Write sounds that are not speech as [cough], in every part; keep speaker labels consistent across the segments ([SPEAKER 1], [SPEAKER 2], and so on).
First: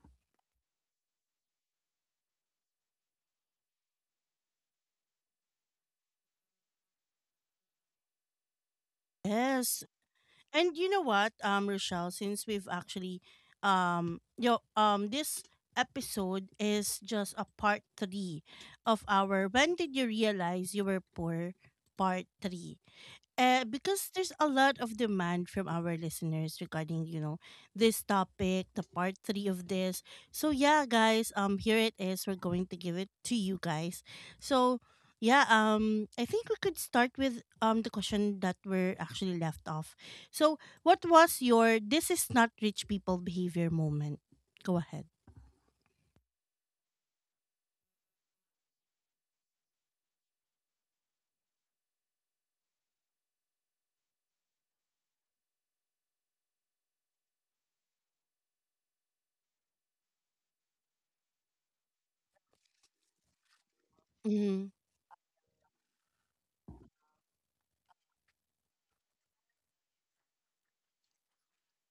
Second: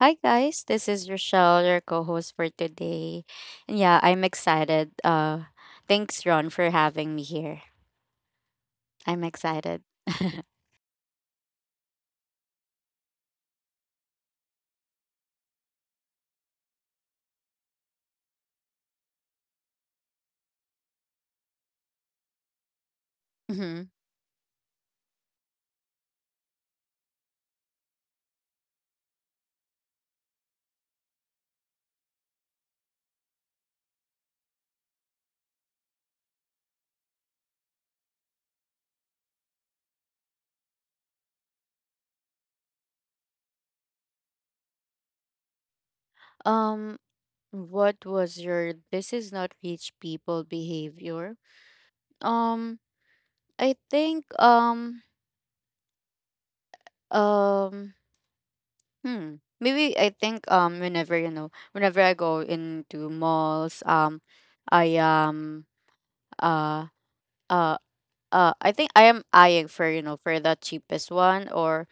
[SPEAKER 1] Hi guys, this is Rochelle, your co-host for today. And yeah, I'm excited. Thanks, Ron, for having me here. I'm excited.
[SPEAKER 2] Yes,
[SPEAKER 1] [laughs]
[SPEAKER 2] and you know what, Rochelle, since we've actually, this episode is just a part three of our "When did you realize you were poor?" Part three.
[SPEAKER 1] Mhm.
[SPEAKER 2] Because there's a lot of demand from our listeners regarding this topic, the part three of this. So yeah, guys, here it is, we're going to give it to you guys. So yeah, I think we could start with the question that we're actually left off. So what was your this is not rich people behavior moment? Go ahead.
[SPEAKER 1] Um what was your this is not rich people behavior? Um I think um hmm Maybe I think whenever, whenever I go into malls,
[SPEAKER 2] Mm-hmm.
[SPEAKER 1] I um uh uh I think I am eyeing for, for the cheapest one, or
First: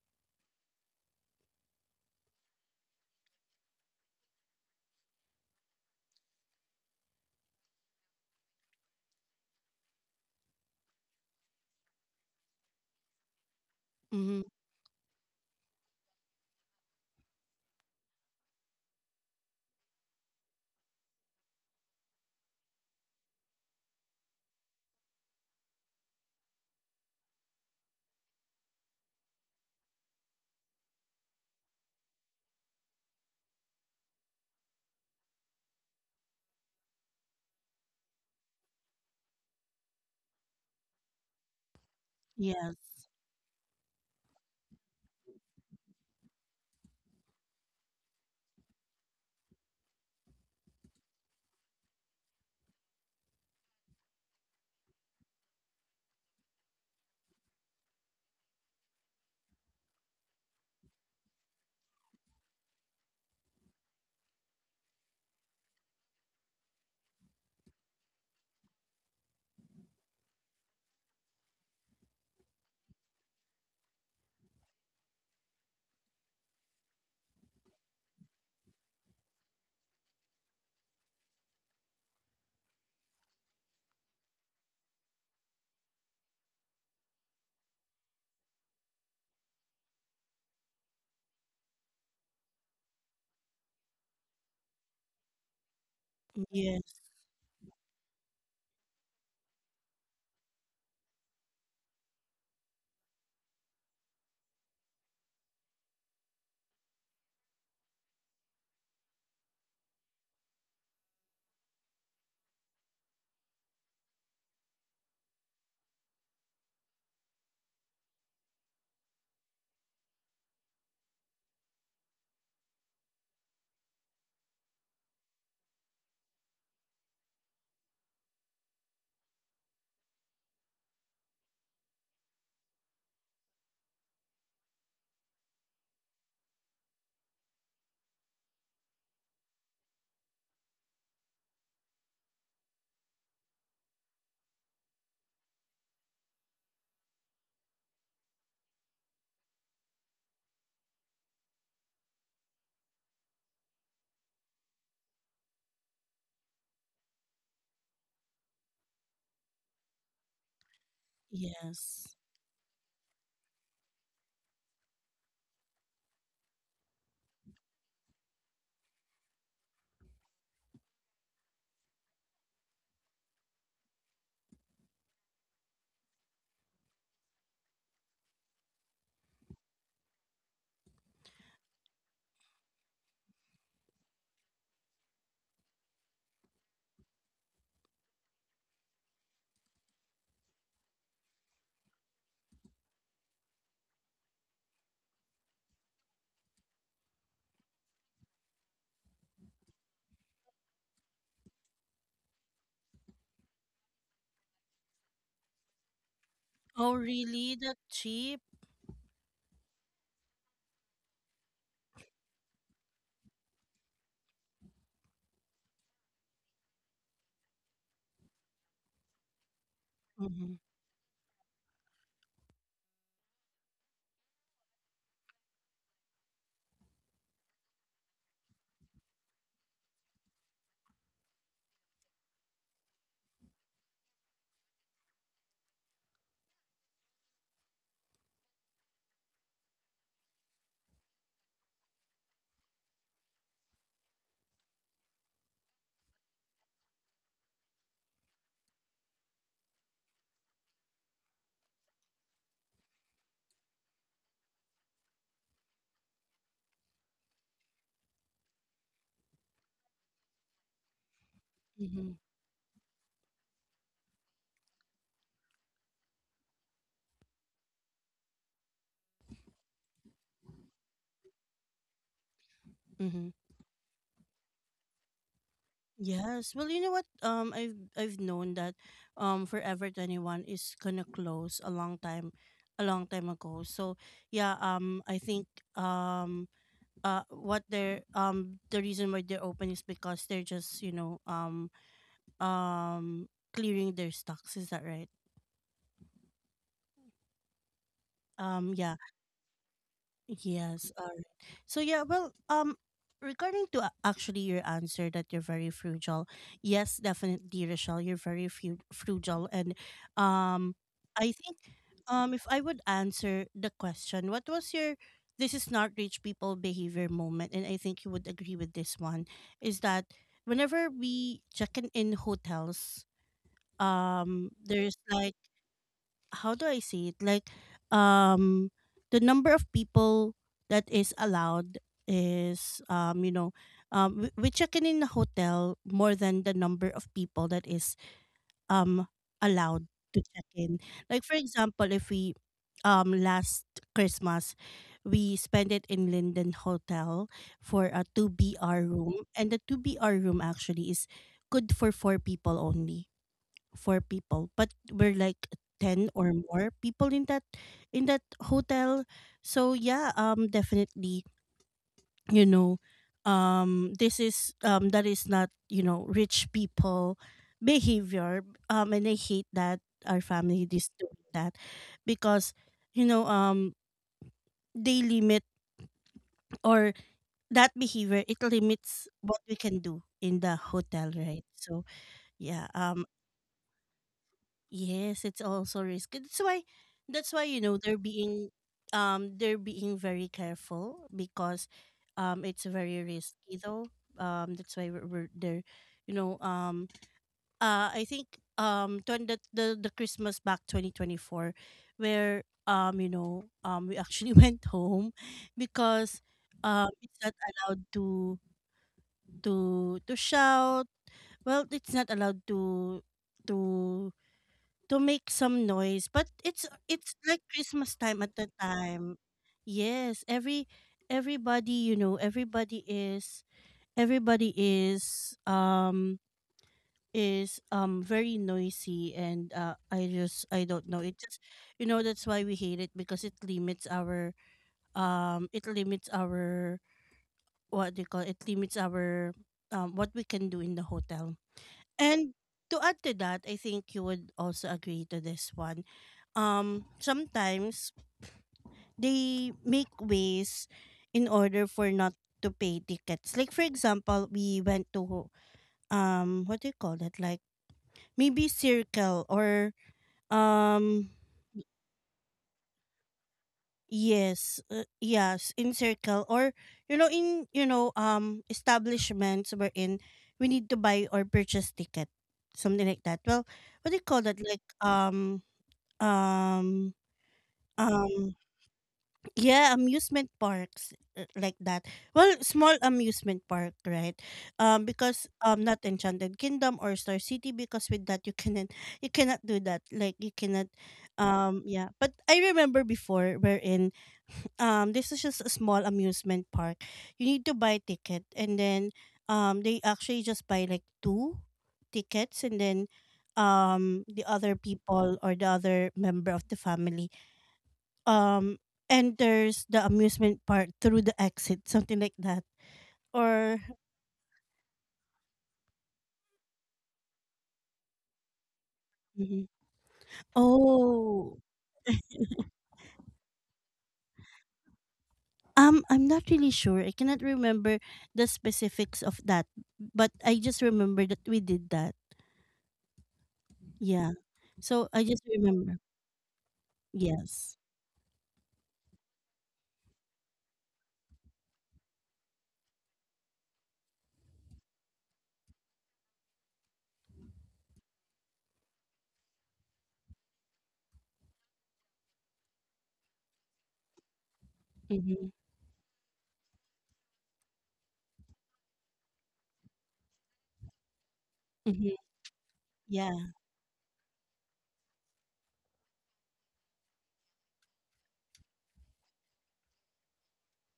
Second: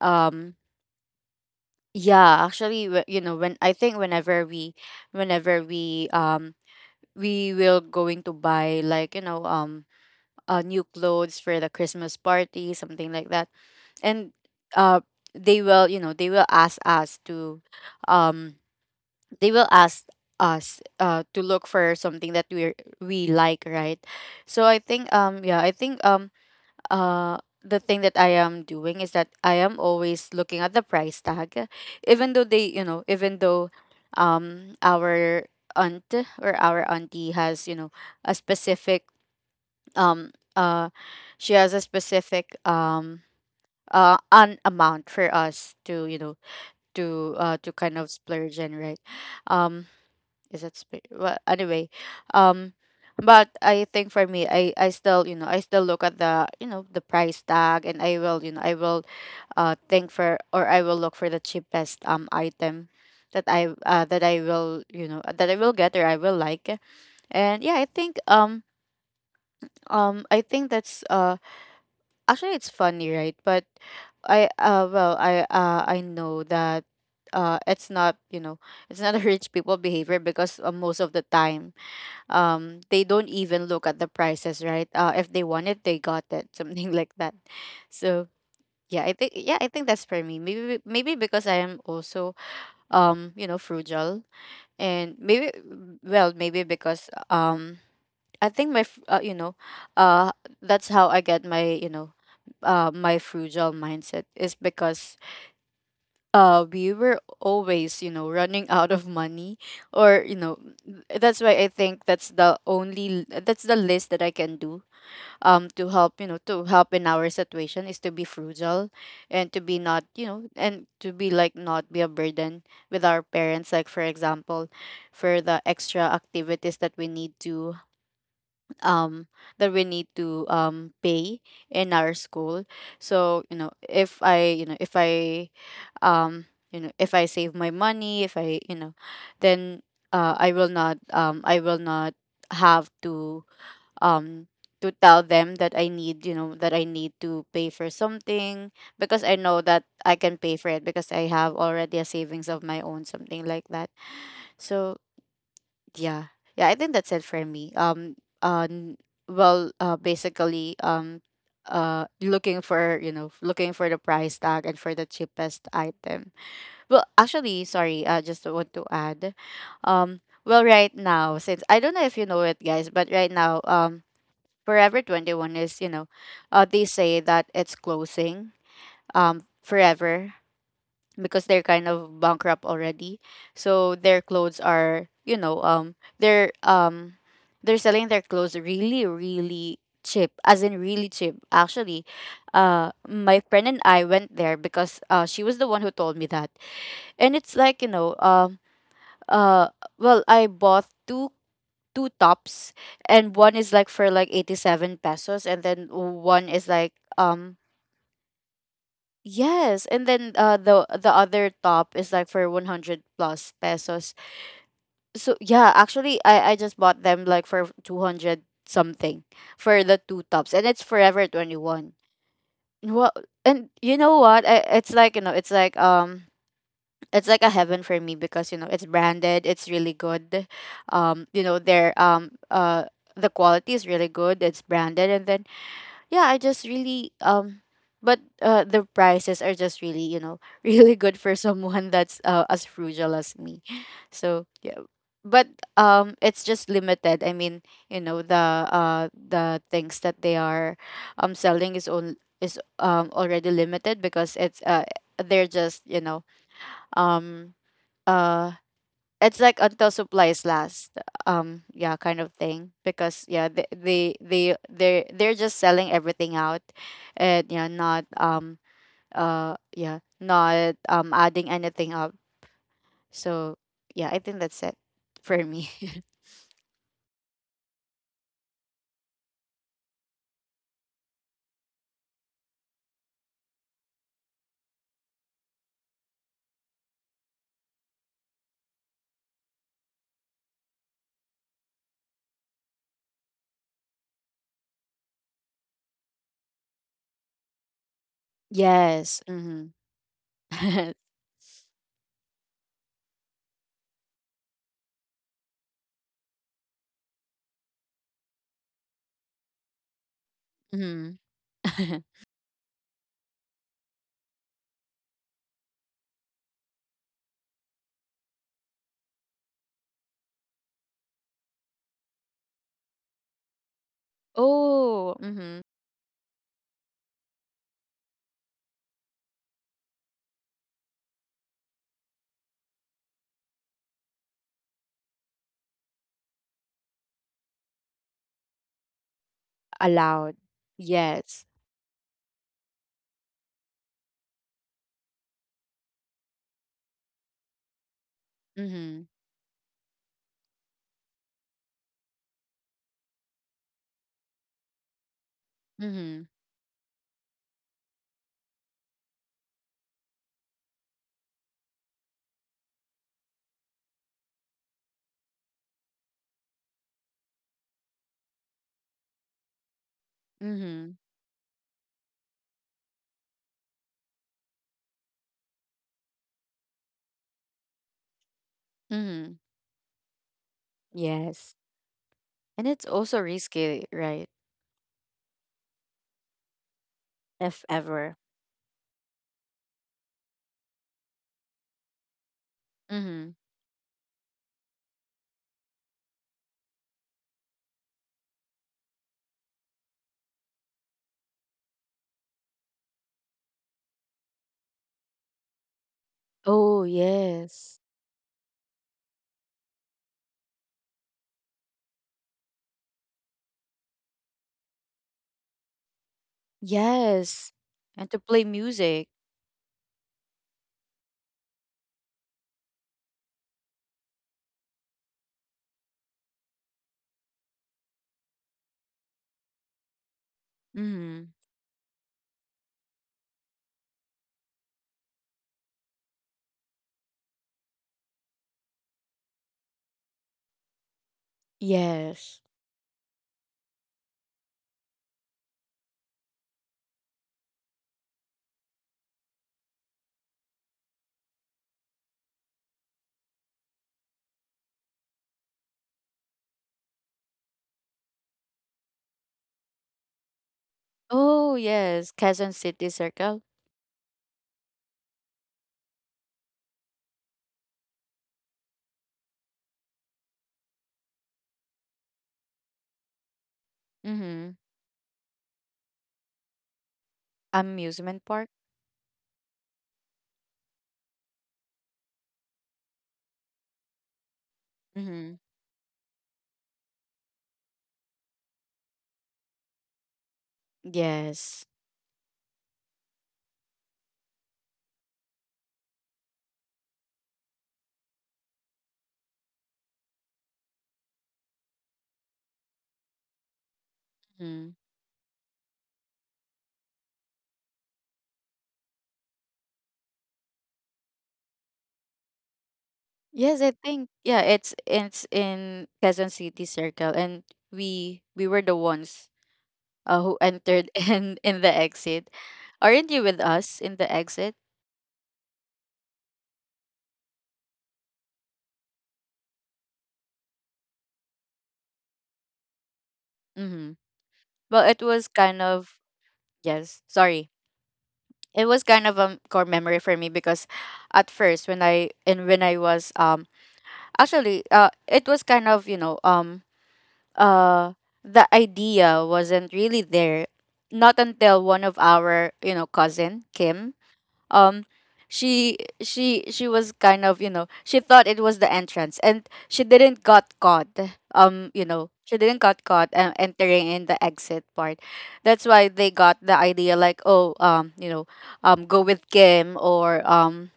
[SPEAKER 1] um yeah, actually, when I think, whenever we, we will going to buy, like, new clothes for the Christmas party, something like that. And
[SPEAKER 2] Mm-hmm.
[SPEAKER 1] uh they will, they will ask us to, um they will ask us to look for something that we like, right? So I think yeah, I think uh the thing that I am doing is that I am always looking at the price tag, even though, our aunt or our auntie has, you know, a um uh she has a specific
[SPEAKER 2] Yes.
[SPEAKER 1] um uh an amount for us to, you know, to kind of splurge and right. Um is it spirit, well, anyway um but I think for me, I still, you know I still look at the, the price tag, and I will, I will think for, or I will look for the cheapest item that I will, that I will get or I will like. And yeah, I think that's actually it's funny, right? But I well I know that it's not, it's not a rich people behavior, because, most of the time they don't even look at the prices, right? If they want it, they got it [laughs] something like that. So yeah, I think that's for me. Maybe, maybe because I am also, frugal, and maybe, well, maybe
[SPEAKER 2] Yes.
[SPEAKER 1] because, I think my f- you know uh that's how I get my, my frugal mindset is, because we were always, running [laughs] out of money, or, that's why, I think that's the only, that's the list that I can do, to help, to help in our situation, is to be frugal, and to be not, and to be, like, not be a burden with our parents, like for example, for the extra activities that we need to, um pay in our school. So, if I you know if I um you know if I save my money, if i then, I will not, have to, um to tell them that I need you know that I need to pay for something, because I know that I can pay for it, because I have already a savings of my own, something like that. So yeah, yeah, I think that's it for me. Uh n- Basically,
[SPEAKER 2] Yes.
[SPEAKER 1] looking for, looking for the price tag and for the cheapest item. Well, actually, sorry, I just want to add. Well, right now, since I don't know if you know it, guys, but right now, Forever 21 is, they say that it's closing, forever, because they're kind of bankrupt already. So their clothes are, they're selling their clothes really, really cheap, as in really cheap. Actually, my friend and I went there, because she was the one who told me that. And it's like you know uh well I bought two tops. And one is like for like 87 pesos, and then one is like
[SPEAKER 2] Oh really,
[SPEAKER 1] um
[SPEAKER 2] that cheap?
[SPEAKER 1] yes, and then the other top is like for 100 plus pesos. So yeah, actually I just bought them like for 200 something for the two tops,
[SPEAKER 2] Mm-hmm.
[SPEAKER 1] and it's Forever 21. Well, and you know what, I, it's like you know it's like, it's like a heaven for me, because you know it's branded, it's really good. um you know their um uh the quality is really good, it's branded. And then yeah, I just really. But the prices are just really, [laughs] really good for someone that's, as frugal as me. So yeah. But it's just limited. I mean, the things that they are selling is on, is already limited, because it's, they're just, um uh it's like until supplies last. Yeah,
[SPEAKER 2] Mm-hmm.
[SPEAKER 1] kind of thing. Because yeah, they're just selling everything out. And yeah, not adding anything up. So yeah, I think that's it for me.
[SPEAKER 2] Yes. Well, you know what? I've known that, Forever 21 is gonna close a long time ago. So yeah, I think um, what the reason why they're open is because they're just um clearing their stocks. Is that right?
[SPEAKER 1] [laughs]
[SPEAKER 2] Yeah.
[SPEAKER 1] Yes. Mm-hmm.
[SPEAKER 2] Yes, all
[SPEAKER 1] [laughs]
[SPEAKER 2] right. So yeah, well, regarding to actually your answer that you're very frugal, yes, definitely, Rochelle, you're very frugal, and um,
[SPEAKER 1] Mm-hmm.
[SPEAKER 2] I think
[SPEAKER 1] [laughs]
[SPEAKER 2] if I would answer the question, what was your this is not rich people behavior moment, and I think you would agree with this one, is that whenever we check in hotels, there's
[SPEAKER 1] Oh,
[SPEAKER 2] like
[SPEAKER 1] mm-hmm.
[SPEAKER 2] how do I say it? Like, um, the number of people that is allowed is, you know, we check in a hotel more than the number of people that is um allowed to
[SPEAKER 1] Allowed.
[SPEAKER 2] check in. Like for
[SPEAKER 1] Yes.
[SPEAKER 2] example, if we, last Christmas, we spent it in Linden Hotel for a two BR
[SPEAKER 1] Mm-hmm.
[SPEAKER 2] room, and the two BR room actually is good for four people only, four people, but we're like 10
[SPEAKER 1] Mm-hmm.
[SPEAKER 2] or more people in that hotel. So yeah, definitely, you know, this is that is not, you know, rich people behavior. And I hate that our family
[SPEAKER 1] Mm-hmm.
[SPEAKER 2] is doing that because you know, they limit or that behavior, it limits
[SPEAKER 1] Mm-hmm.
[SPEAKER 2] what we can do in the hotel, right?
[SPEAKER 1] Yes.
[SPEAKER 2] So
[SPEAKER 1] And
[SPEAKER 2] yeah,
[SPEAKER 1] it's also risky, right?
[SPEAKER 2] yes, it's also risky. That's why you
[SPEAKER 1] If
[SPEAKER 2] know
[SPEAKER 1] ever.
[SPEAKER 2] they're being very careful because it's very
[SPEAKER 1] Mm-hmm.
[SPEAKER 2] risky though. That's why we're they're, you know, I think the, the Christmas back 2024, where you know we actually [laughs] went home because
[SPEAKER 1] Oh,
[SPEAKER 2] it's not
[SPEAKER 1] yes.
[SPEAKER 2] allowed to to shout. Well, it's not allowed to to to make some noise, but it's like
[SPEAKER 1] Yes.
[SPEAKER 2] Christmas
[SPEAKER 1] And to
[SPEAKER 2] time at
[SPEAKER 1] play
[SPEAKER 2] the
[SPEAKER 1] music.
[SPEAKER 2] time. Yes, everybody, you know, everybody is very noisy and I just I don't know. It
[SPEAKER 1] Mm-hmm.
[SPEAKER 2] just you know that's why we hate it because it limits our what do you call it, limits our what we can do in the hotel. And
[SPEAKER 1] Yes.
[SPEAKER 2] to add to that, I think you would also agree to this one. Sometimes they make ways in order for not to pay tickets. Like for example, we went to what do you call it? Like maybe circle or um
[SPEAKER 1] Oh, yes. Quezon City Circle.
[SPEAKER 2] yes, yes, in circle or you know, in you know establishments wherein we need to buy or purchase ticket, something like that. Well, what do you call that,
[SPEAKER 1] Mm-hmm.
[SPEAKER 2] like um
[SPEAKER 1] Amusement
[SPEAKER 2] um
[SPEAKER 1] park.
[SPEAKER 2] yeah, amusement parks, like that. Well, small amusement park, right? Because
[SPEAKER 1] Mm-hmm.
[SPEAKER 2] not Enchanted Kingdom or Star City, because with that you cannot do that. Like you cannot,
[SPEAKER 1] Yes.
[SPEAKER 2] yeah. But I remember before wherein this is just a small amusement park. You need to buy ticket, and then they actually just buy like two tickets, and then the other
[SPEAKER 1] Mm-hmm.
[SPEAKER 2] people or the other member of the family um enters the amusement park through the exit, something like that.
[SPEAKER 1] Yes,
[SPEAKER 2] Or
[SPEAKER 1] I think yeah, it's in Quezon City Circle, and we were the ones,
[SPEAKER 2] mhm.
[SPEAKER 1] who entered [laughs] in
[SPEAKER 2] Oh,
[SPEAKER 1] the exit. Aren't you with us in the exit?
[SPEAKER 2] I'm not really sure. I cannot remember the specifics of that, but I just remember that we did that.
[SPEAKER 1] Mm-hmm.
[SPEAKER 2] Yeah. So
[SPEAKER 1] Well, it
[SPEAKER 2] I just
[SPEAKER 1] was kind
[SPEAKER 2] remember.
[SPEAKER 1] of, yes. Sorry.
[SPEAKER 2] Yes.
[SPEAKER 1] It was kind of a core memory for me, because at first when I and when I was, actually, it was kind of, uh the idea wasn't really there, not until one of our, cousin Kim um
[SPEAKER 2] Mm-hmm.
[SPEAKER 1] she was kind of, she thought it was the entrance, and she didn't got caught,
[SPEAKER 2] Mm-hmm.
[SPEAKER 1] she didn't got caught,
[SPEAKER 2] Yeah.
[SPEAKER 1] entering in the exit part. That's why they got the idea, like, "Oh, go with Kim, or,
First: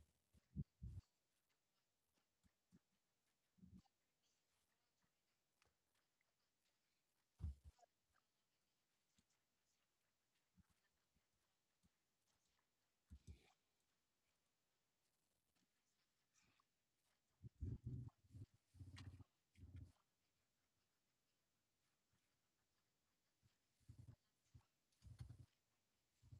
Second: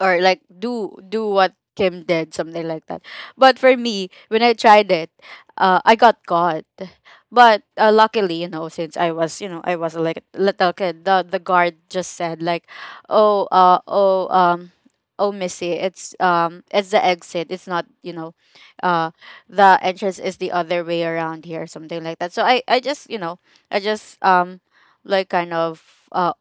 [SPEAKER 1] or, like, do do what Kim did," something like that. But for me, when I tried it, I got caught. But luckily, you know, since I was like little kid, the guard just said like, "Oh, oh, Missy, it's the exit. It's not, uh, the entrance is the other way around here," something like that. So I just, I just um, like, kind of, Uh,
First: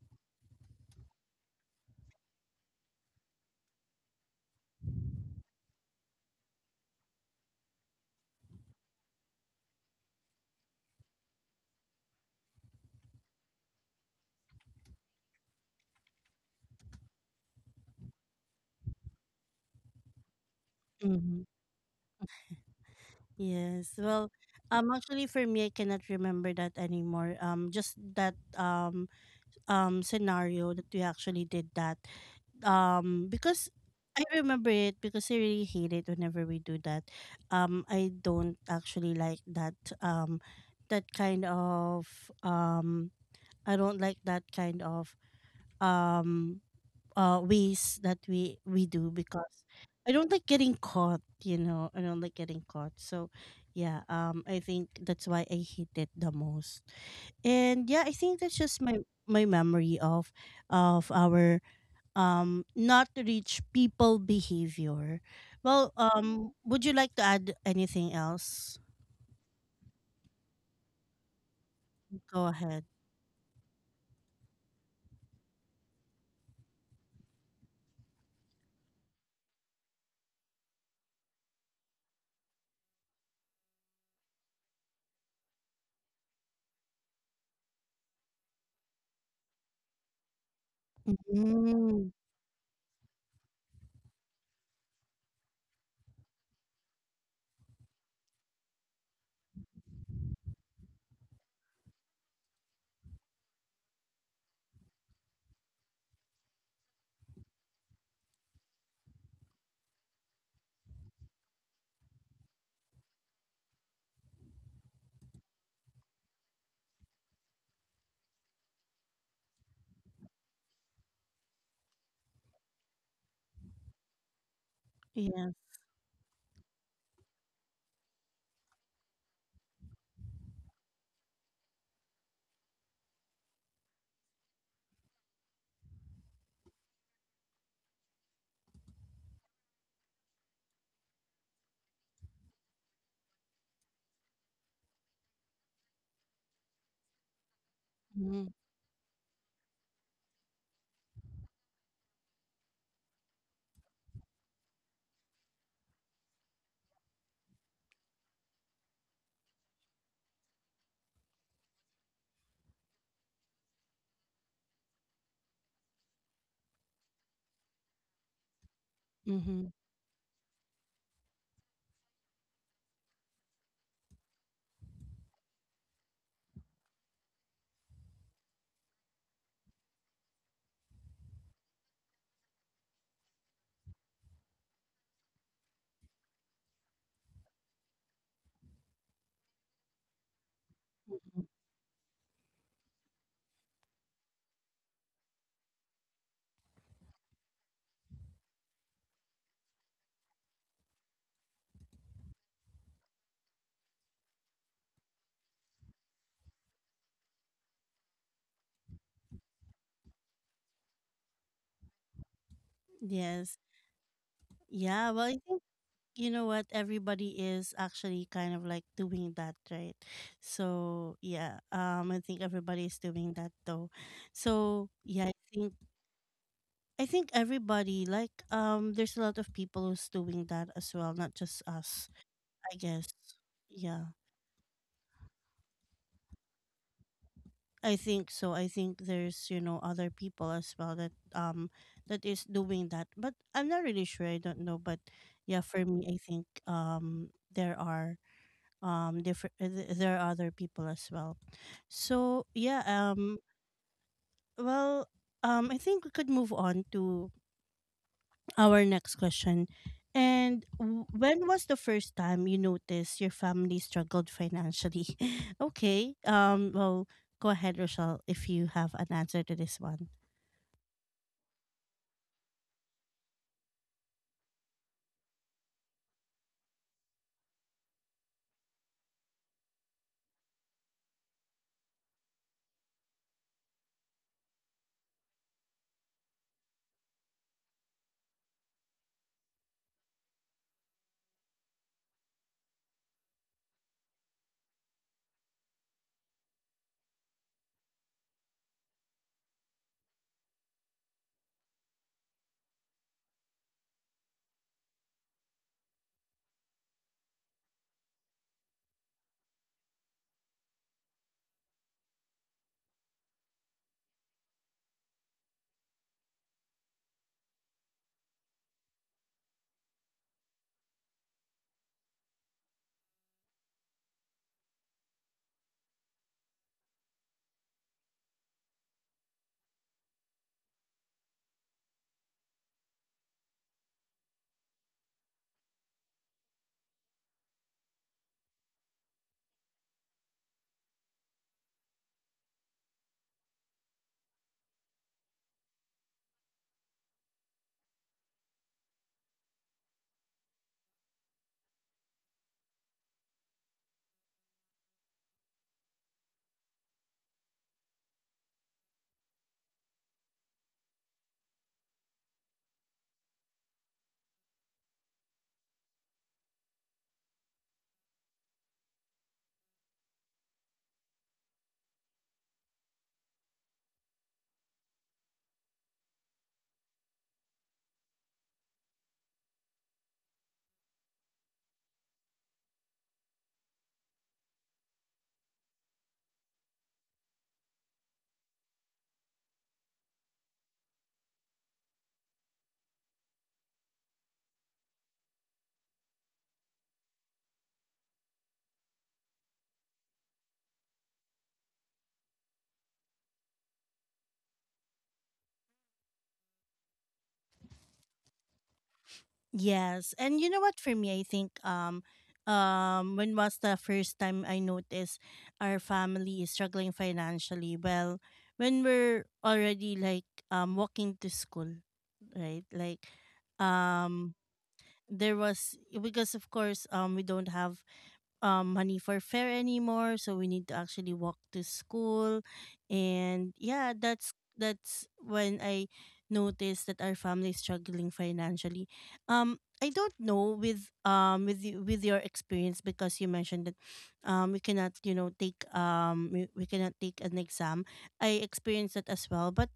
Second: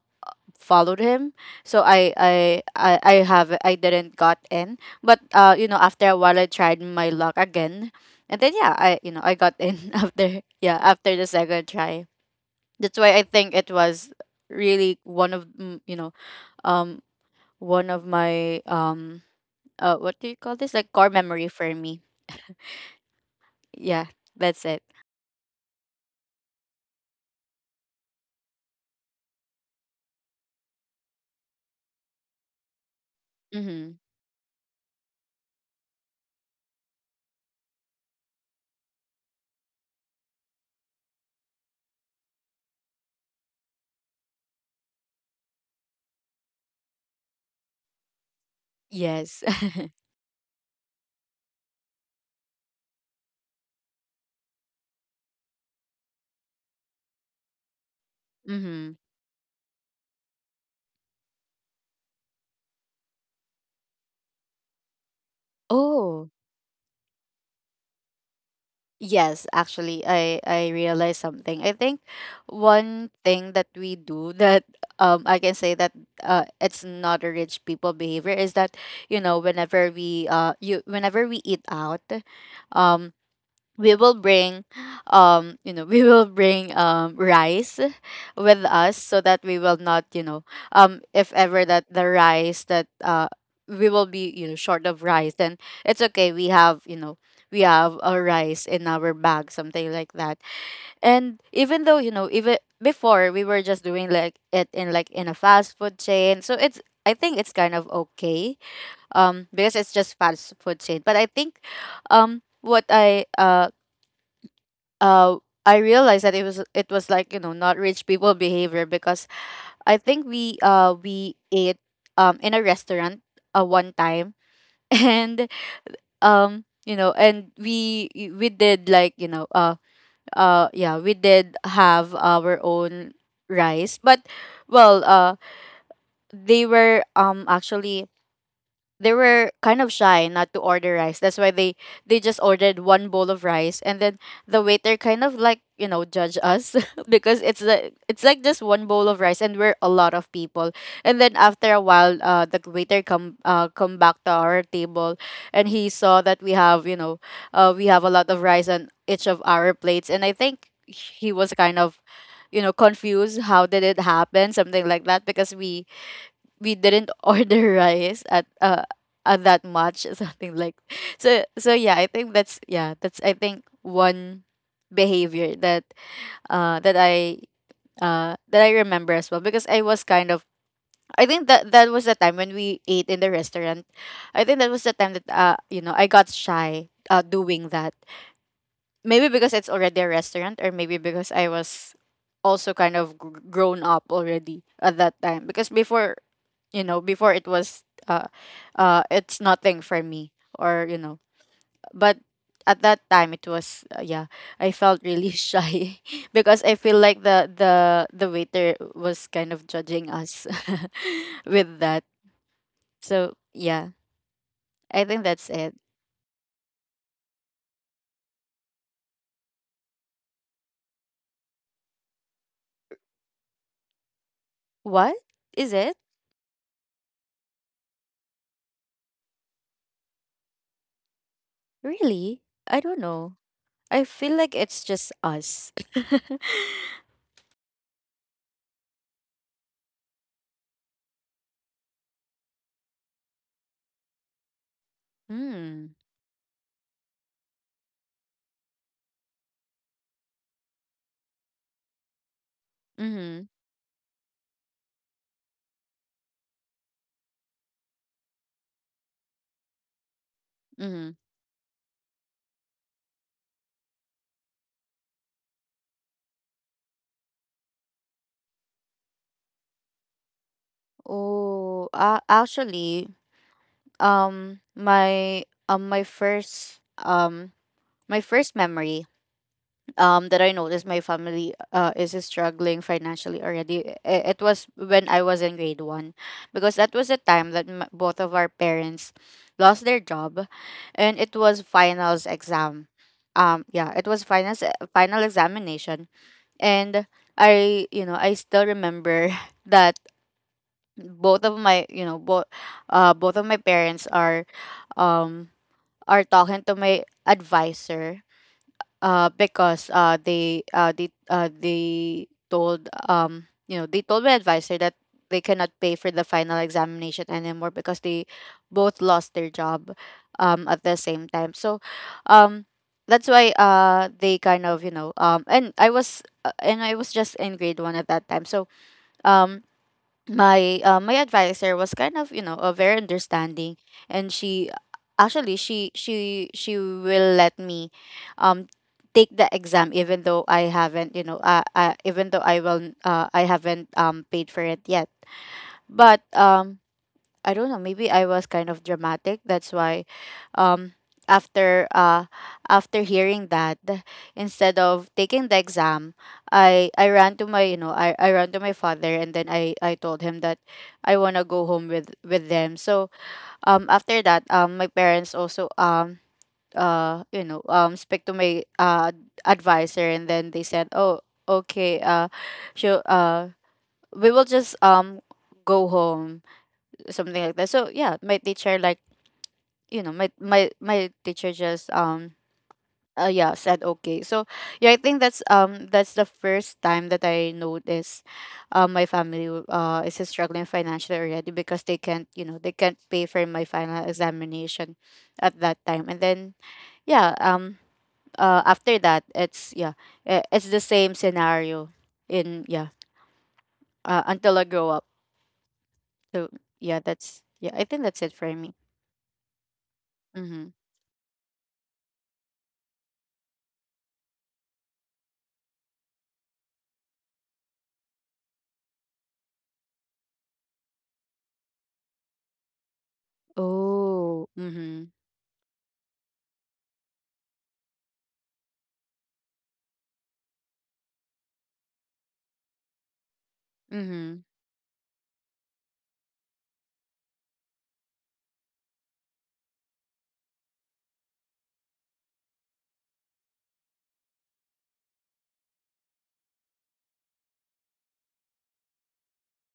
[SPEAKER 1] followed him. So I didn't got in. But after a while I tried my luck again, and then yeah, I you know I got in [laughs] after, yeah, after the second try. That's why I think it was really one of, um one of my, what do you call this, like, core
[SPEAKER 2] Mm-hmm.
[SPEAKER 1] memory for me.
[SPEAKER 2] Yes.
[SPEAKER 1] Yeah,
[SPEAKER 2] Well,
[SPEAKER 1] that's it.
[SPEAKER 2] actually, for me, I cannot remember that anymore. Just that scenario that we actually did that. Because
[SPEAKER 1] Mm-hmm.
[SPEAKER 2] I remember it because I really hate it whenever we do that. I don't actually like that um that kind of um I don't like that kind of um ways that we do
[SPEAKER 1] Yes.
[SPEAKER 2] because
[SPEAKER 1] [laughs]
[SPEAKER 2] I don't like getting caught, you know. I don't like getting caught. So yeah, I think that's why I hate it the most. And yeah, I think that's just
[SPEAKER 1] Mm-hmm.
[SPEAKER 2] my my memory of our not reach people behavior. Well,
[SPEAKER 1] Oh.
[SPEAKER 2] would you like to add anything else?
[SPEAKER 1] Yes, actually, I realized something. I think
[SPEAKER 2] Go ahead.
[SPEAKER 1] one thing that we do that, I can say that, it's not a rich people behavior, is that you know whenever we you whenever we eat out, um we will bring you know [laughs] we will bring rice with us, so that we will not, if ever that the
[SPEAKER 2] Mm.
[SPEAKER 1] rice that, we will be, short of rice, then it's okay, we have a rice in our bag, something like that. And even though, even before, we were just doing, like, it in, like, in a fast food chain. So it's, I think it's kind of okay, because it's just fast food chain. But I think what uh I realized that it was like, you know, not rich people behavior, because I think we ate in a restaurant, one time [laughs] and
[SPEAKER 2] Yes.
[SPEAKER 1] and we did, like, we did have our own rice, but, well uh they were actually, they were kind of shy not to order rice. That's why they just ordered one bowl of rice, and then the waiter kind of, like, you know, judge us [laughs] because it's like
[SPEAKER 2] Mm.
[SPEAKER 1] just one bowl of rice, and we're a lot of people. And then after a while, the waiter come come back to our table, and he saw that we have, you know, we have a lot of rice on each of our plates, and I think he was kind of, you know, confused how did it happen, something like that, because we didn't [laughs] order rice at that
[SPEAKER 2] Mm-hmm.
[SPEAKER 1] much, [laughs] something like. So yeah, I think that's, yeah, that's, I think, one behavior that uh that i that I remember as well, because I was kind of, I think that was the time when we ate in the restaurant. I think that was the time that you know, I got shy doing that, maybe because it's already a restaurant, or maybe because I was also kind of grown up already at that time. Because before, you know, before it was uh it's nothing for me, or you know, but at that time it was yeah. I felt really [laughs] shy [laughs] because I feel like the waiter was kind of judging us [laughs] with that. So
[SPEAKER 2] Yes.
[SPEAKER 1] yeah. I
[SPEAKER 2] Yeah,
[SPEAKER 1] think
[SPEAKER 2] well, I
[SPEAKER 1] that's
[SPEAKER 2] think
[SPEAKER 1] it.
[SPEAKER 2] you know what, everybody is actually kind of like doing that, right? So yeah, I think everybody is doing that though. So
[SPEAKER 1] What
[SPEAKER 2] yeah, I think
[SPEAKER 1] is it?
[SPEAKER 2] everybody, like there's a lot of people who's doing that as well, not just us,
[SPEAKER 1] Really?
[SPEAKER 2] I
[SPEAKER 1] I don't
[SPEAKER 2] guess.
[SPEAKER 1] know.
[SPEAKER 2] Yeah.
[SPEAKER 1] I feel like it's just us. [laughs]
[SPEAKER 2] I think so. I think there's, you know, other people as well that that is doing that. But I'm not really sure. I don't know. But yeah, for
[SPEAKER 1] Mm.
[SPEAKER 2] me, I think there are different there are other people as well. So yeah,
[SPEAKER 1] Mhm.
[SPEAKER 2] well, I think we could move on to our next question. And
[SPEAKER 1] Mhm.
[SPEAKER 2] when was the first time you noticed your family struggled financially? [laughs] Okay. Well, go ahead, Rochelle, if you have an answer to this one.
[SPEAKER 1] Oh, actually, my um my first um my first memory, that I noticed my family is struggling financially already. It was when I was in grade 1, because that was the time that both of our parents lost their job, and it was finals exam. Yeah, it was finals, final examination. And I, you know, I still remember [laughs] that both of my, you know, both both of my parents are, um are talking to my advisor, because they told, you know, they told my advisor that they cannot pay for the final examination anymore, because they both lost their job at the same time. So um that's why they kind of, you know, and I was just in grade one at that time. So um my my advisor was kind of, you know, very understanding. And she, actually, she will let me um take the exam, even though I haven't, you know, even though I haven't paid for it yet. But I don't know, maybe I was kind of dramatic. That's why um after after hearing that, instead of taking the exam, I ran to my father, and then I told him that I want to go home with them. So after that, my parents also, you know, speak to my advisor, and then they said, oh, okay, sure, we will just go home, something like that. So yeah, my teacher, like, you know, my teacher just yeah, said okay. So yeah, I think that's the first time that I noticed my family is struggling financially already, because they can't, you know, they can't pay for my final examination at that time. And then, yeah, after that, it's, yeah, it's the same scenario in, yeah, until I grow up. So yeah, that's, yeah, I think that's it for me.
[SPEAKER 2] Yes, and you know
[SPEAKER 1] Mm-hmm.
[SPEAKER 2] what? For me, I think when was the first time I noticed our family is struggling financially? Well, when we're already like walking to school, right? Like, um,
[SPEAKER 1] Oh, mhm,
[SPEAKER 2] there was because of course we don't have money for fare anymore, so we need to actually walk to school. And yeah,
[SPEAKER 1] mhm.
[SPEAKER 2] that's when I noticed that our family is struggling financially. I don't know with with your experience, because you mentioned that we cannot you know take we cannot take an exam. I experienced that as well, but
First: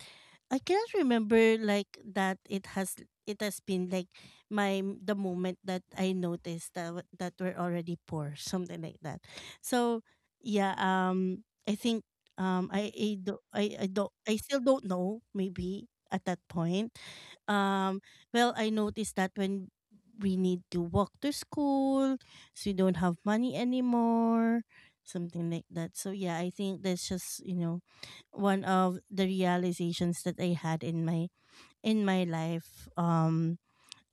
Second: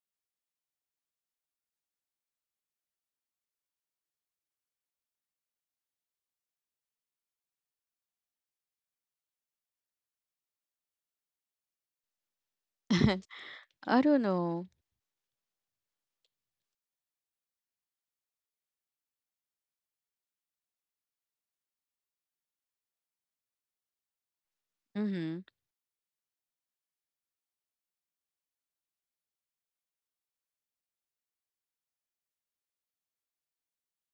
[SPEAKER 2] I cannot remember like that it has been like my the moment that I noticed that that we're already poor, something like that. So yeah, I think I
[SPEAKER 1] [laughs]
[SPEAKER 2] do I
[SPEAKER 1] I
[SPEAKER 2] do
[SPEAKER 1] don't
[SPEAKER 2] I still
[SPEAKER 1] know.
[SPEAKER 2] don't know, maybe at that point. Um, well, I noticed that when we need to walk to school, so we don't have money anymore,
[SPEAKER 1] Mhm,
[SPEAKER 2] something like that. So yeah, I think that's just you know one of the realizations that I had in my life. Um,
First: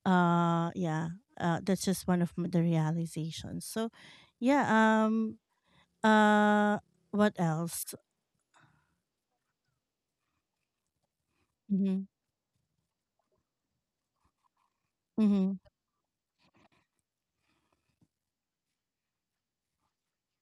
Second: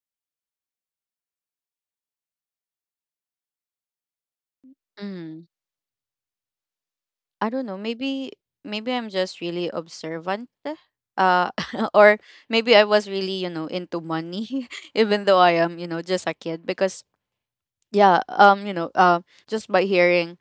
[SPEAKER 2] uh yeah, that's just one of the realizations. So yeah, um
[SPEAKER 1] mhm.
[SPEAKER 2] uh what
[SPEAKER 1] I don't know.
[SPEAKER 2] else?
[SPEAKER 1] Maybe, maybe I'm just really observant. Uh, [laughs]
[SPEAKER 2] Mm-hmm.
[SPEAKER 1] or maybe I was really, you know, into money, [laughs] even though I
[SPEAKER 2] Mm-hmm.
[SPEAKER 1] am, you know, just a kid. Because yeah, you know, just by hearing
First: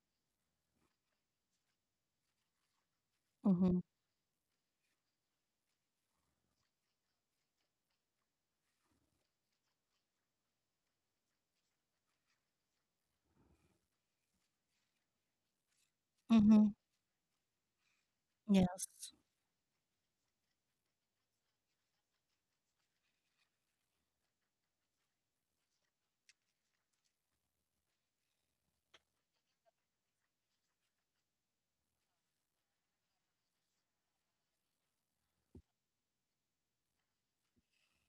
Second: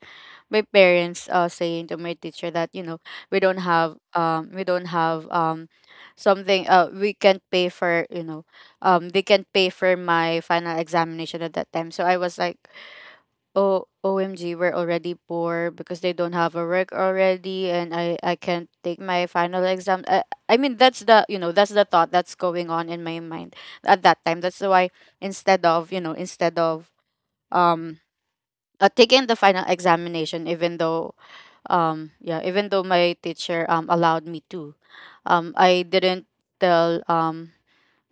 [SPEAKER 1] my parents saying to my teacher that, you know, we don't
[SPEAKER 2] Mm-hmm,
[SPEAKER 1] have, we don't have, something, we can't pay for, you know, they can't pay for my final examination at that time. So I was like, oh, omg, we're already poor because they don't have a
[SPEAKER 2] mm-hmm.
[SPEAKER 1] work already, and I can't
[SPEAKER 2] Yes.
[SPEAKER 1] take my final exam. I mean, that's the, you know, that's the thought that's going on in my mind at that time. That's why instead of, you know, instead of, um taking the final examination, even though, yeah, even though my teacher allowed me to, I didn't tell, um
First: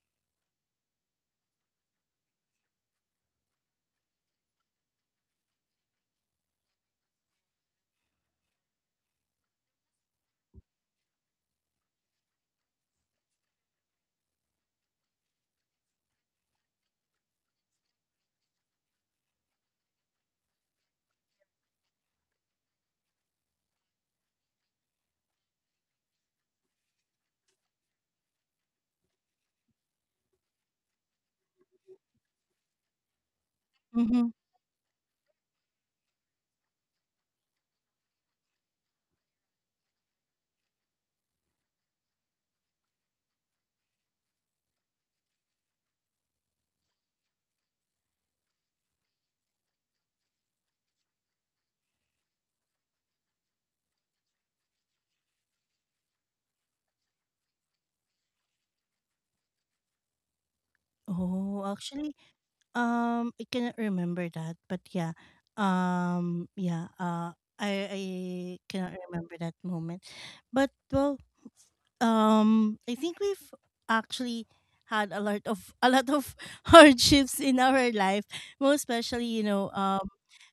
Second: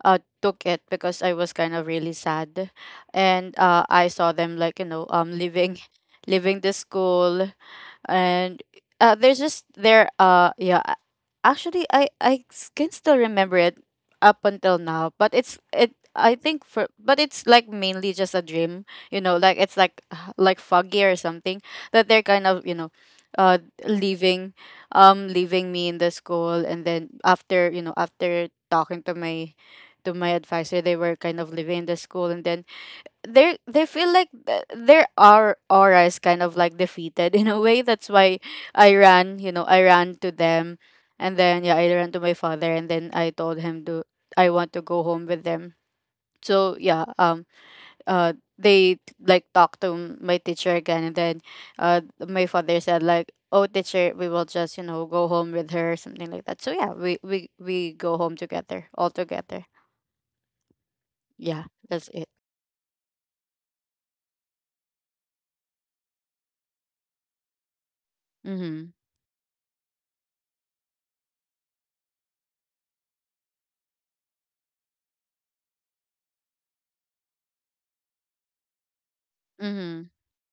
[SPEAKER 1] uh took it, because I was kind of really sad. And I saw them, like, you know, leaving, [laughs] leaving the school. And there's just there, actually, can still remember it up until now, but it's it, I think, for, but it's like mainly just a dream, you know, like it's like [sighs] like foggy or something, that they're kind of, you know, uh leaving, leaving me in the school. And then after, you know, after talking to my, to my advisor, they were kind of leaving the school. And then they feel like
[SPEAKER 2] Mm-hmm.
[SPEAKER 1] their, our aura is kind of like defeated [laughs] in a way. That's why I ran, you know, I ran to them. And then, yeah, I ran to my father, and then I told him to, I want to go home with them. So yeah, they like talked to my teacher again. And then uh, my father said, like, oh, teacher, we will just, you know, go home with her, something like that. So yeah, we go home together, all together.
[SPEAKER 2] Oh
[SPEAKER 1] Yeah, that's
[SPEAKER 2] actually,
[SPEAKER 1] it.
[SPEAKER 2] I cannot remember that, but yeah, yeah, I
[SPEAKER 1] Mm-hmm.
[SPEAKER 2] cannot remember that moment. But well, I think we've actually had a lot of [laughs] hardships in our life, most especially you know
[SPEAKER 1] Mm-hmm.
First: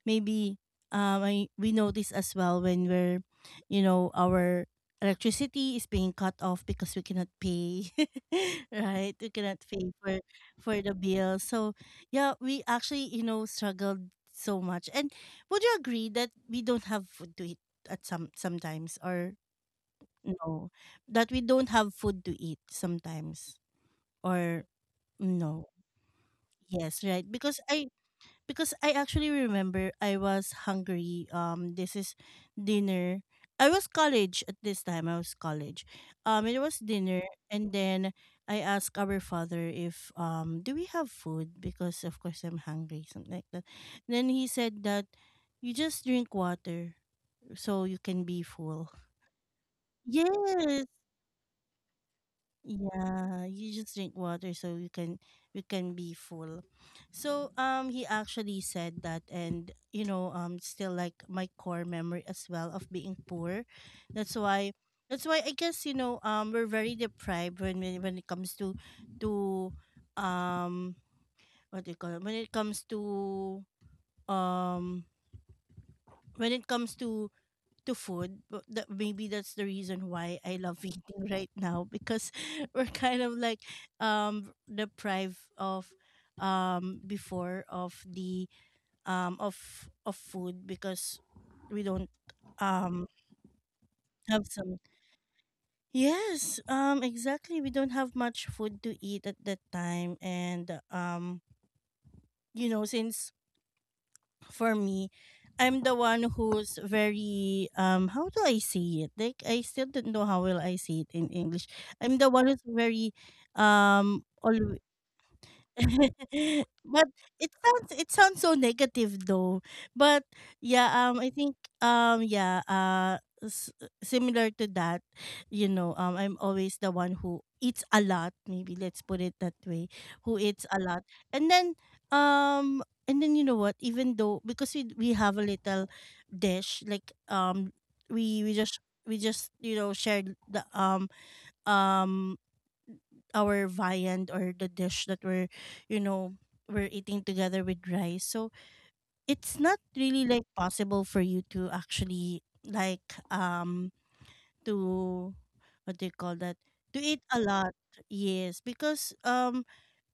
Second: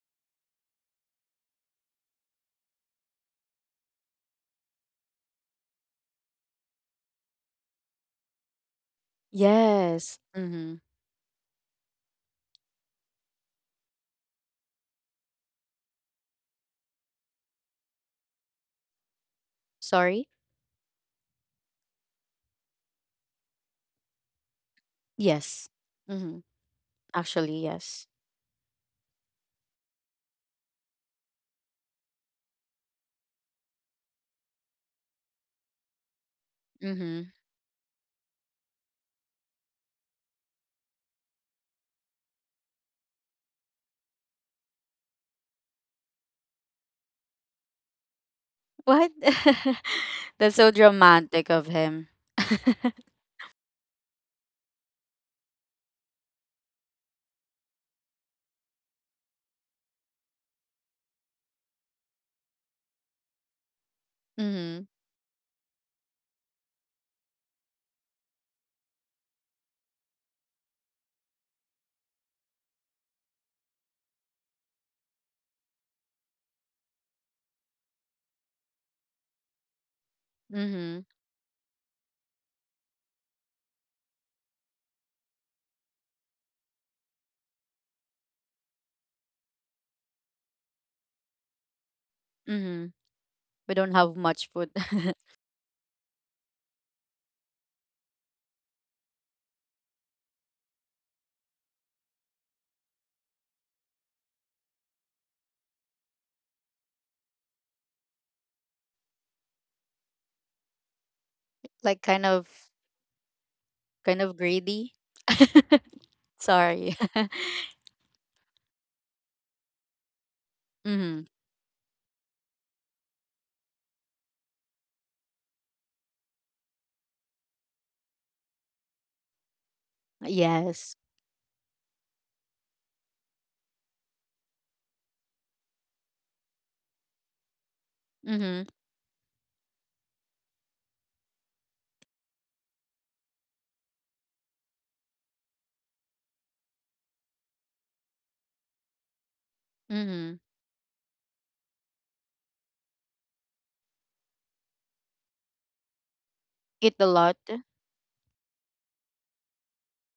[SPEAKER 2] maybe I, we notice as well when we're you know our electricity is being cut off because we cannot pay [laughs] right, we cannot pay
[SPEAKER 1] Yes. Mm-hmm.
[SPEAKER 2] for the bill. So yeah, we actually you know struggled so much. And would you agree that we don't have food to eat at some sometimes, or
[SPEAKER 1] Sorry?
[SPEAKER 2] no, that we don't have food to eat sometimes, or no?
[SPEAKER 1] Yes. Mhm.
[SPEAKER 2] Yes, right,
[SPEAKER 1] Actually, yes.
[SPEAKER 2] because I actually remember I was hungry. This is dinner. I was college at this time. I was college. It was dinner,
[SPEAKER 1] Mhm.
[SPEAKER 2] and then I asked our father if do we have food, because of course I'm hungry, something like that. Then he said that you just drink water so you can be full.
[SPEAKER 1] What? [laughs] That's so
[SPEAKER 2] Yes,
[SPEAKER 1] dramatic of him. [laughs]
[SPEAKER 2] yeah, you just drink water so you can be full. So he actually said that, and you know still like my core memory as well of being poor. That's why
[SPEAKER 1] Mhm.
[SPEAKER 2] I guess you know we're very deprived when when it comes to um what do you call it, when it comes to um when it comes to food. But that, maybe that's the reason why I love [laughs]
[SPEAKER 1] Mhm.
[SPEAKER 2] eating right now, because [laughs] we're kind of like deprived of before of the of food because we don't
[SPEAKER 1] Mhm.
[SPEAKER 2] um
[SPEAKER 1] We don't have
[SPEAKER 2] have
[SPEAKER 1] much food.
[SPEAKER 2] some.
[SPEAKER 1] [laughs]
[SPEAKER 2] Yes, exactly, we don't have much food to eat at that time. And you know, since for me, I'm the one who's very how do I say it? Like I still don't know how will I say it in English.
[SPEAKER 1] Like,
[SPEAKER 2] I'm
[SPEAKER 1] kind
[SPEAKER 2] the
[SPEAKER 1] of,
[SPEAKER 2] one who's very
[SPEAKER 1] kind of
[SPEAKER 2] all
[SPEAKER 1] greedy. [laughs]
[SPEAKER 2] [laughs]
[SPEAKER 1] Sorry.
[SPEAKER 2] But
[SPEAKER 1] [laughs]
[SPEAKER 2] it sounds so negative though. But yeah,
[SPEAKER 1] Mhm.
[SPEAKER 2] I think um yeah, uh s- similar to that, I'm always the one who eats a lot, maybe let's put it that way, who eats a
[SPEAKER 1] Yes.
[SPEAKER 2] lot. And then um and then you know what, even though because we have a little dish we we
[SPEAKER 1] Mhm.
[SPEAKER 2] just we just you know shared the um our viand or the dish that we're you know we're eating together with rice, so it's not really
[SPEAKER 1] Mhm.
[SPEAKER 2] like possible for you to actually like um to what do you call that,
[SPEAKER 1] Eat
[SPEAKER 2] to
[SPEAKER 1] a
[SPEAKER 2] eat
[SPEAKER 1] lot.
[SPEAKER 2] a lot, yes because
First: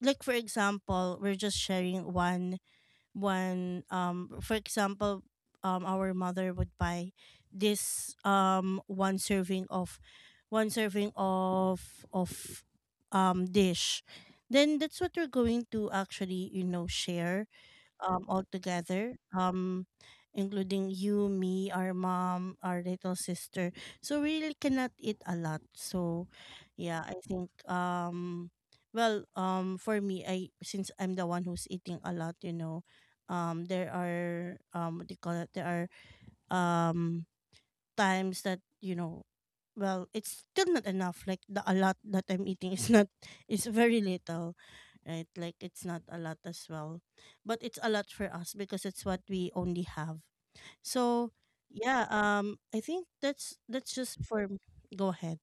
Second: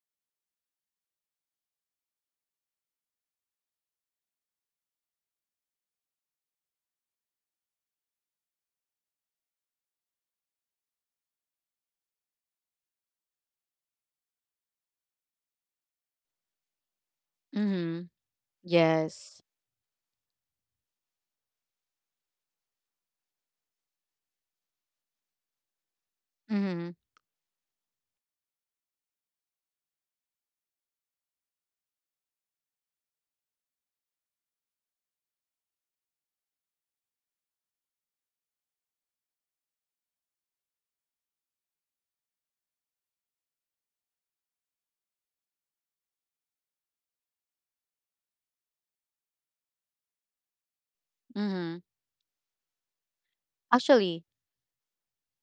[SPEAKER 2] like for example we're just sharing one when for example our mother would buy this one serving of one serving of dish, then that's what we're going to actually you know share
[SPEAKER 1] Mhm.
[SPEAKER 2] all together,
[SPEAKER 1] Yes.
[SPEAKER 2] including you, me, our mom, our little sister. So we really cannot eat a lot. So,
[SPEAKER 1] Mhm.
[SPEAKER 2] yeah, I think for me, I since I'm the one who's eating a lot, you know, there are what do you call it? There are um times that you know well it's still not enough, like the a lot that I'm eating is [laughs] not, is very little, right? Like it's not a lot as well, but it's a lot for us because it's what we only have, so
[SPEAKER 1] Mhm.
[SPEAKER 2] yeah, I think that's just
[SPEAKER 1] Actually,
[SPEAKER 2] for, go ahead.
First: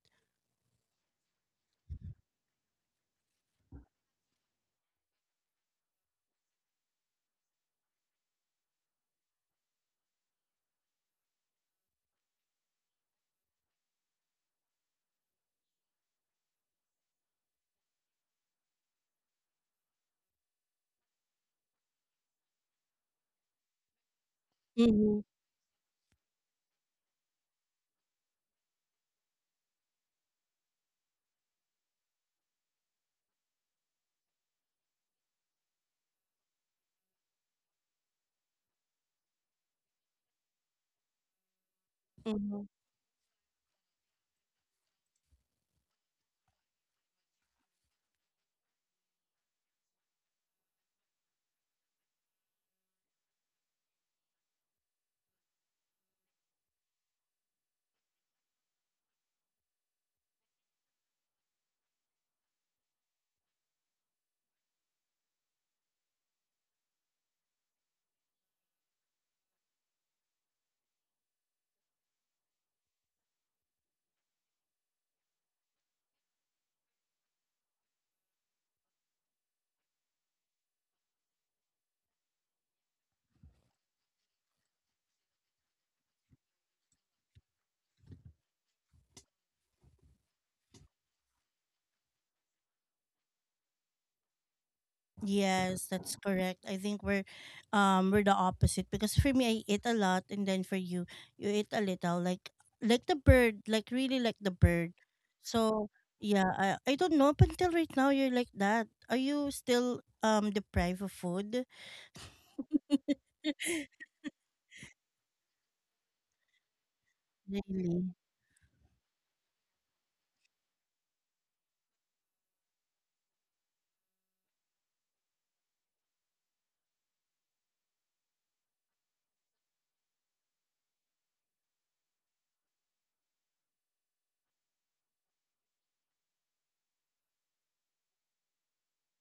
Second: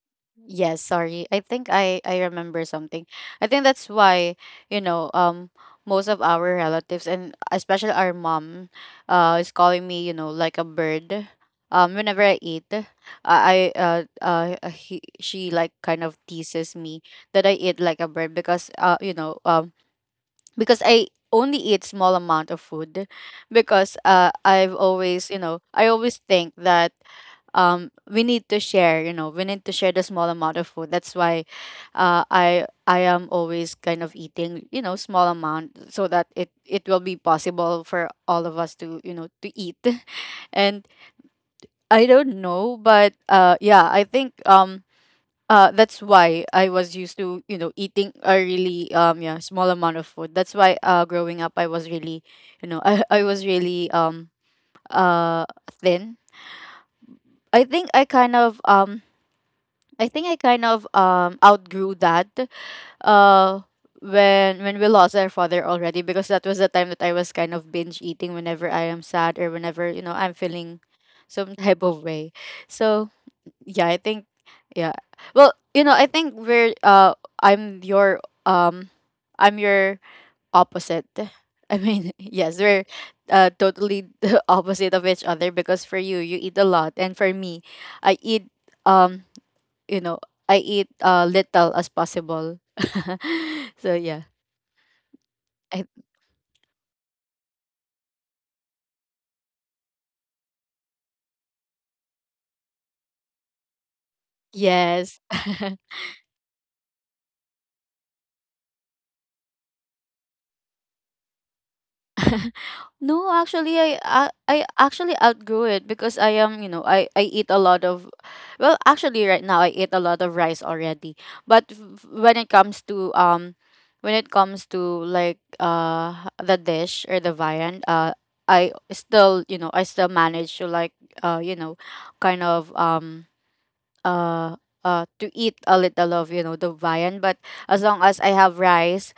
[SPEAKER 1] yes, sorry. I think I remember something. I think that's why, you know, most of our relatives and especially our mom is calling me, you know, like a bird. Whenever I eat, she like kind of teases me that I eat like a bird, because you know, because I only eat small amount of food. Because I've
[SPEAKER 2] Mm-hmm.
[SPEAKER 1] always, you know, I always think that we need to share, you know, we need to share the small amount of food. That's why I am always kind of eating, you know, small amount, so that it will be possible for all of us to, you know, to eat. [laughs] And I don't know, but yeah, I think that's why I was used to, you know, eating a really, yeah, small amount of food. That's why, growing up, I was really, you know, [laughs] I was really uh thin. I think I kind of I think I kind of outgrew that uh when we lost our father already, because that was the time that I was kind of binge eating whenever I am sad, or whenever, you know, I'm feeling some [laughs] type of way. So yeah, I think, yeah. Well, you know, I think we're I'm your um I'm your opposite. I mean, [laughs] yes, we're totally [laughs] the opposite of each other, because for you, you eat a lot, and for me, I eat, um you know, I eat little as possible. [laughs] So yeah.
[SPEAKER 2] Yes,
[SPEAKER 1] I,
[SPEAKER 2] that's correct. I think we're the opposite because for me I eat a lot, and then for you, you eat a little, like the bird, like really like the bird.
[SPEAKER 1] yes. [laughs]
[SPEAKER 2] So, yeah, I don't know, up until right now you're like that. Are you still deprived of food?
[SPEAKER 1] No, actually, I,
[SPEAKER 2] [laughs]
[SPEAKER 1] I I actually outgrew it, because I am, you know, I eat a lot of,
[SPEAKER 2] Really?
[SPEAKER 1] well, actually right now I eat a lot of rice already. But when it comes to, when it comes to like, the dish or the viand, I still, you know, I still manage to like, you know, kind of, uh to eat a little of, you know, the viand. But as long as I have rice,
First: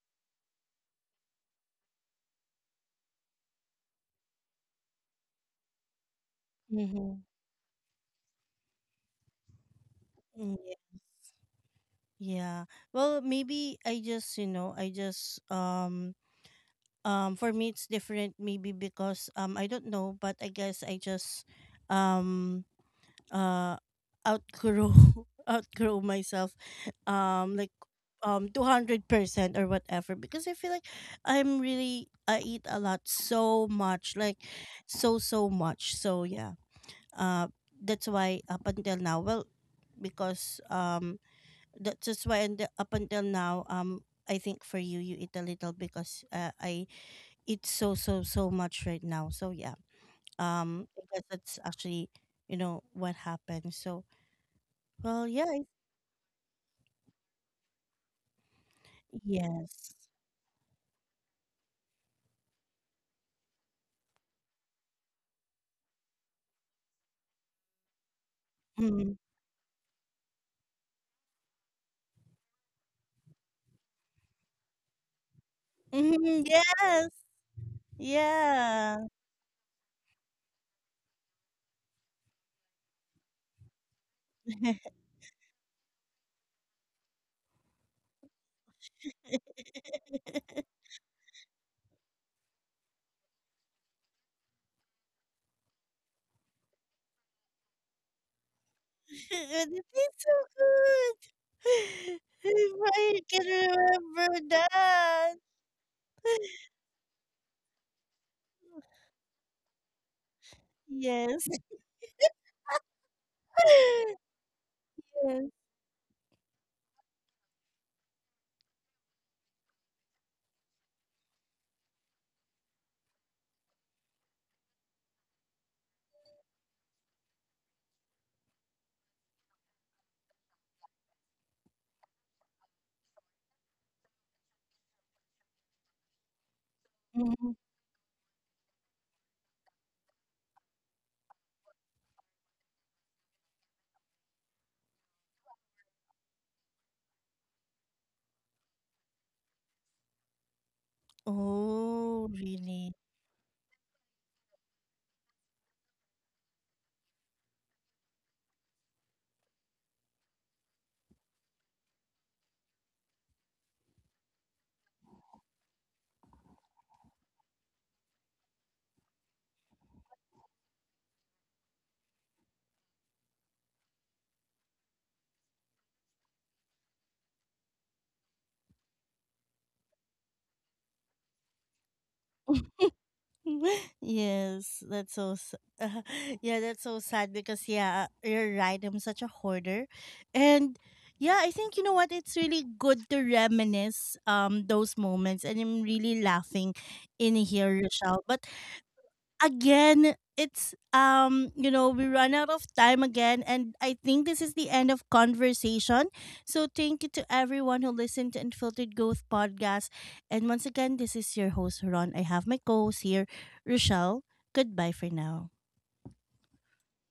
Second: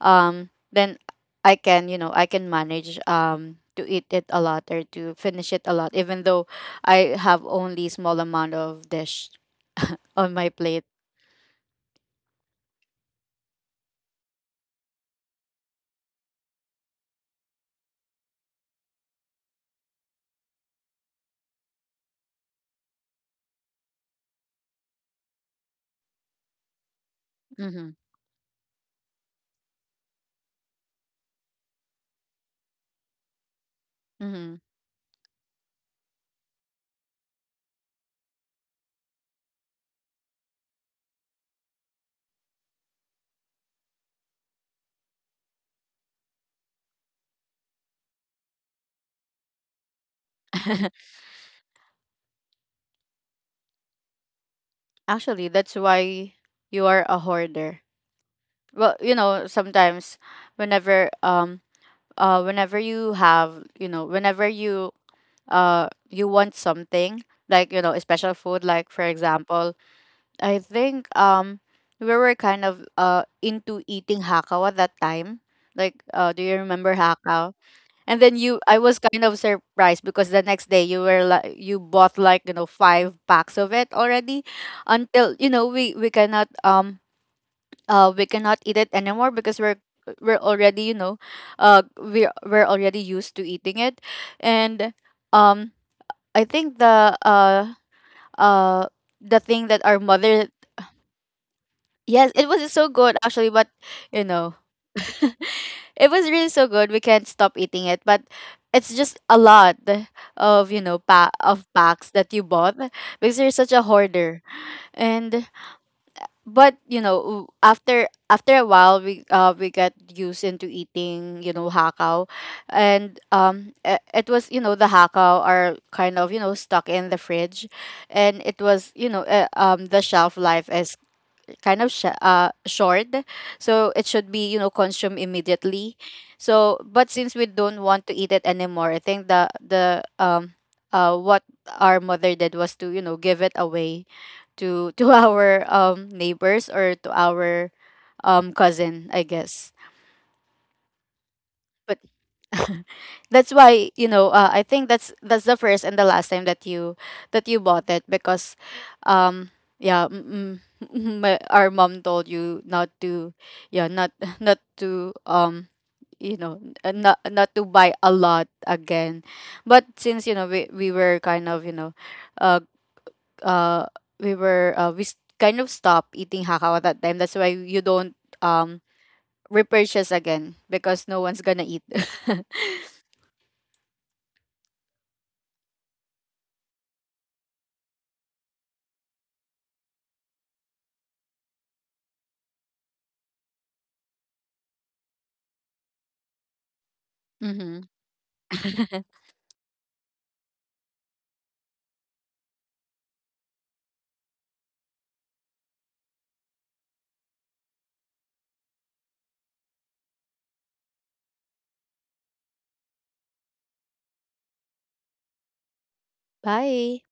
[SPEAKER 1] then I can, you know, I can manage to eat it a lot, or to finish it a lot, even though
[SPEAKER 2] Mm-hmm.
[SPEAKER 1] I have only small amount of dish on my
[SPEAKER 2] Yeah.
[SPEAKER 1] plate.
[SPEAKER 2] Yeah. Well, maybe I just, you know, I just for me it's different maybe because um, I don't know, but I guess I just um uh outgrow [laughs] outgrow myself, like
[SPEAKER 1] Mm-hmm.
[SPEAKER 2] 200% or whatever, because I feel like I'm really, I eat a lot so much, like
[SPEAKER 1] Mm-hmm.
[SPEAKER 2] so so much, so yeah, uh that's why up until now, well because um, that's just why, and up until now I think for you, you eat a little because I eat so so so much right now, so yeah,
[SPEAKER 1] [laughs]
[SPEAKER 2] I guess that's actually you know what happened, so well,
[SPEAKER 1] Actually,
[SPEAKER 2] yeah, I,
[SPEAKER 1] that's why you are a hoarder. Well, you know,
[SPEAKER 2] yes.
[SPEAKER 1] sometimes whenever, whenever you have, you know, whenever you want something, like, you know, a special food, like for
[SPEAKER 2] Mhm.
[SPEAKER 1] example, I think we were kind of into eating hakao at that time. Like, do
[SPEAKER 2] Mhm,
[SPEAKER 1] you remember
[SPEAKER 2] yes,
[SPEAKER 1] hakao? And then you, I was
[SPEAKER 2] yeah.
[SPEAKER 1] kind of surprised because the next day you were like, you bought like, you know, five packs of it already, until, you know, we cannot, we cannot eat it anymore, because we're already,
[SPEAKER 2] [laughs]
[SPEAKER 1] you know, we're already used to eating it. And, um, I think uh,
[SPEAKER 2] But
[SPEAKER 1] the thing
[SPEAKER 2] it
[SPEAKER 1] that our
[SPEAKER 2] tastes so
[SPEAKER 1] mother,
[SPEAKER 2] good.
[SPEAKER 1] yes,
[SPEAKER 2] [laughs]
[SPEAKER 1] it was so good
[SPEAKER 2] I can
[SPEAKER 1] actually, but, you
[SPEAKER 2] remember
[SPEAKER 1] know,
[SPEAKER 2] that.
[SPEAKER 1] [laughs] it was really
[SPEAKER 2] [laughs]
[SPEAKER 1] so good. We can't stop eating it, but it's just a lot of, you know,
[SPEAKER 2] Yes.
[SPEAKER 1] of packs that you bought, because you're such a
[SPEAKER 2] [laughs]
[SPEAKER 1] hoarder.
[SPEAKER 2] Yes.
[SPEAKER 1] And but you know, after after a while, we got used into eating, you know, hakao. And it was, you know, the hakao are kind of, you know, stuck in the fridge. And it was, you know, the shelf life is kind of short, so it should be, you know, consumed immediately. So but since we
[SPEAKER 2] Mhm.
[SPEAKER 1] don't want to eat it anymore, I think the what our mother did was to, you know, give it away to [laughs] to our, neighbors, or to our, cousin, I guess.
[SPEAKER 2] Oh, really?
[SPEAKER 1] That's why, you know, I think that's the first and the last time that you, that you bought it. Because um yeah, [laughs] my, our mom told you not to, yeah, not, [laughs] not to, you know, not, not to buy a lot again. But since you know, we were kind of, you know, uh uh we were, we kind of stopped eating hakaw at that time. That's why you don't, um repurchase again, because no one's gonna eat.
[SPEAKER 2] [laughs] Yes, that's so s- [laughs] yeah, that's so sad because yeah, you're right. I'm such a hoarder, and yeah, I think you know what? It's really good to reminisce those moments, and I'm really laughing in
[SPEAKER 1] [laughs]
[SPEAKER 2] here, Rochelle. But
[SPEAKER 1] Mm-hmm. [laughs]
[SPEAKER 2] again it's you know we run out of time again, and I think this is the end of conversation, so thank you to everyone who listened to Unfiltered Growth Podcast, and once again this is your host Ron. I have my co-host here, Rochelle. Goodbye for now.
[SPEAKER 1] Bye.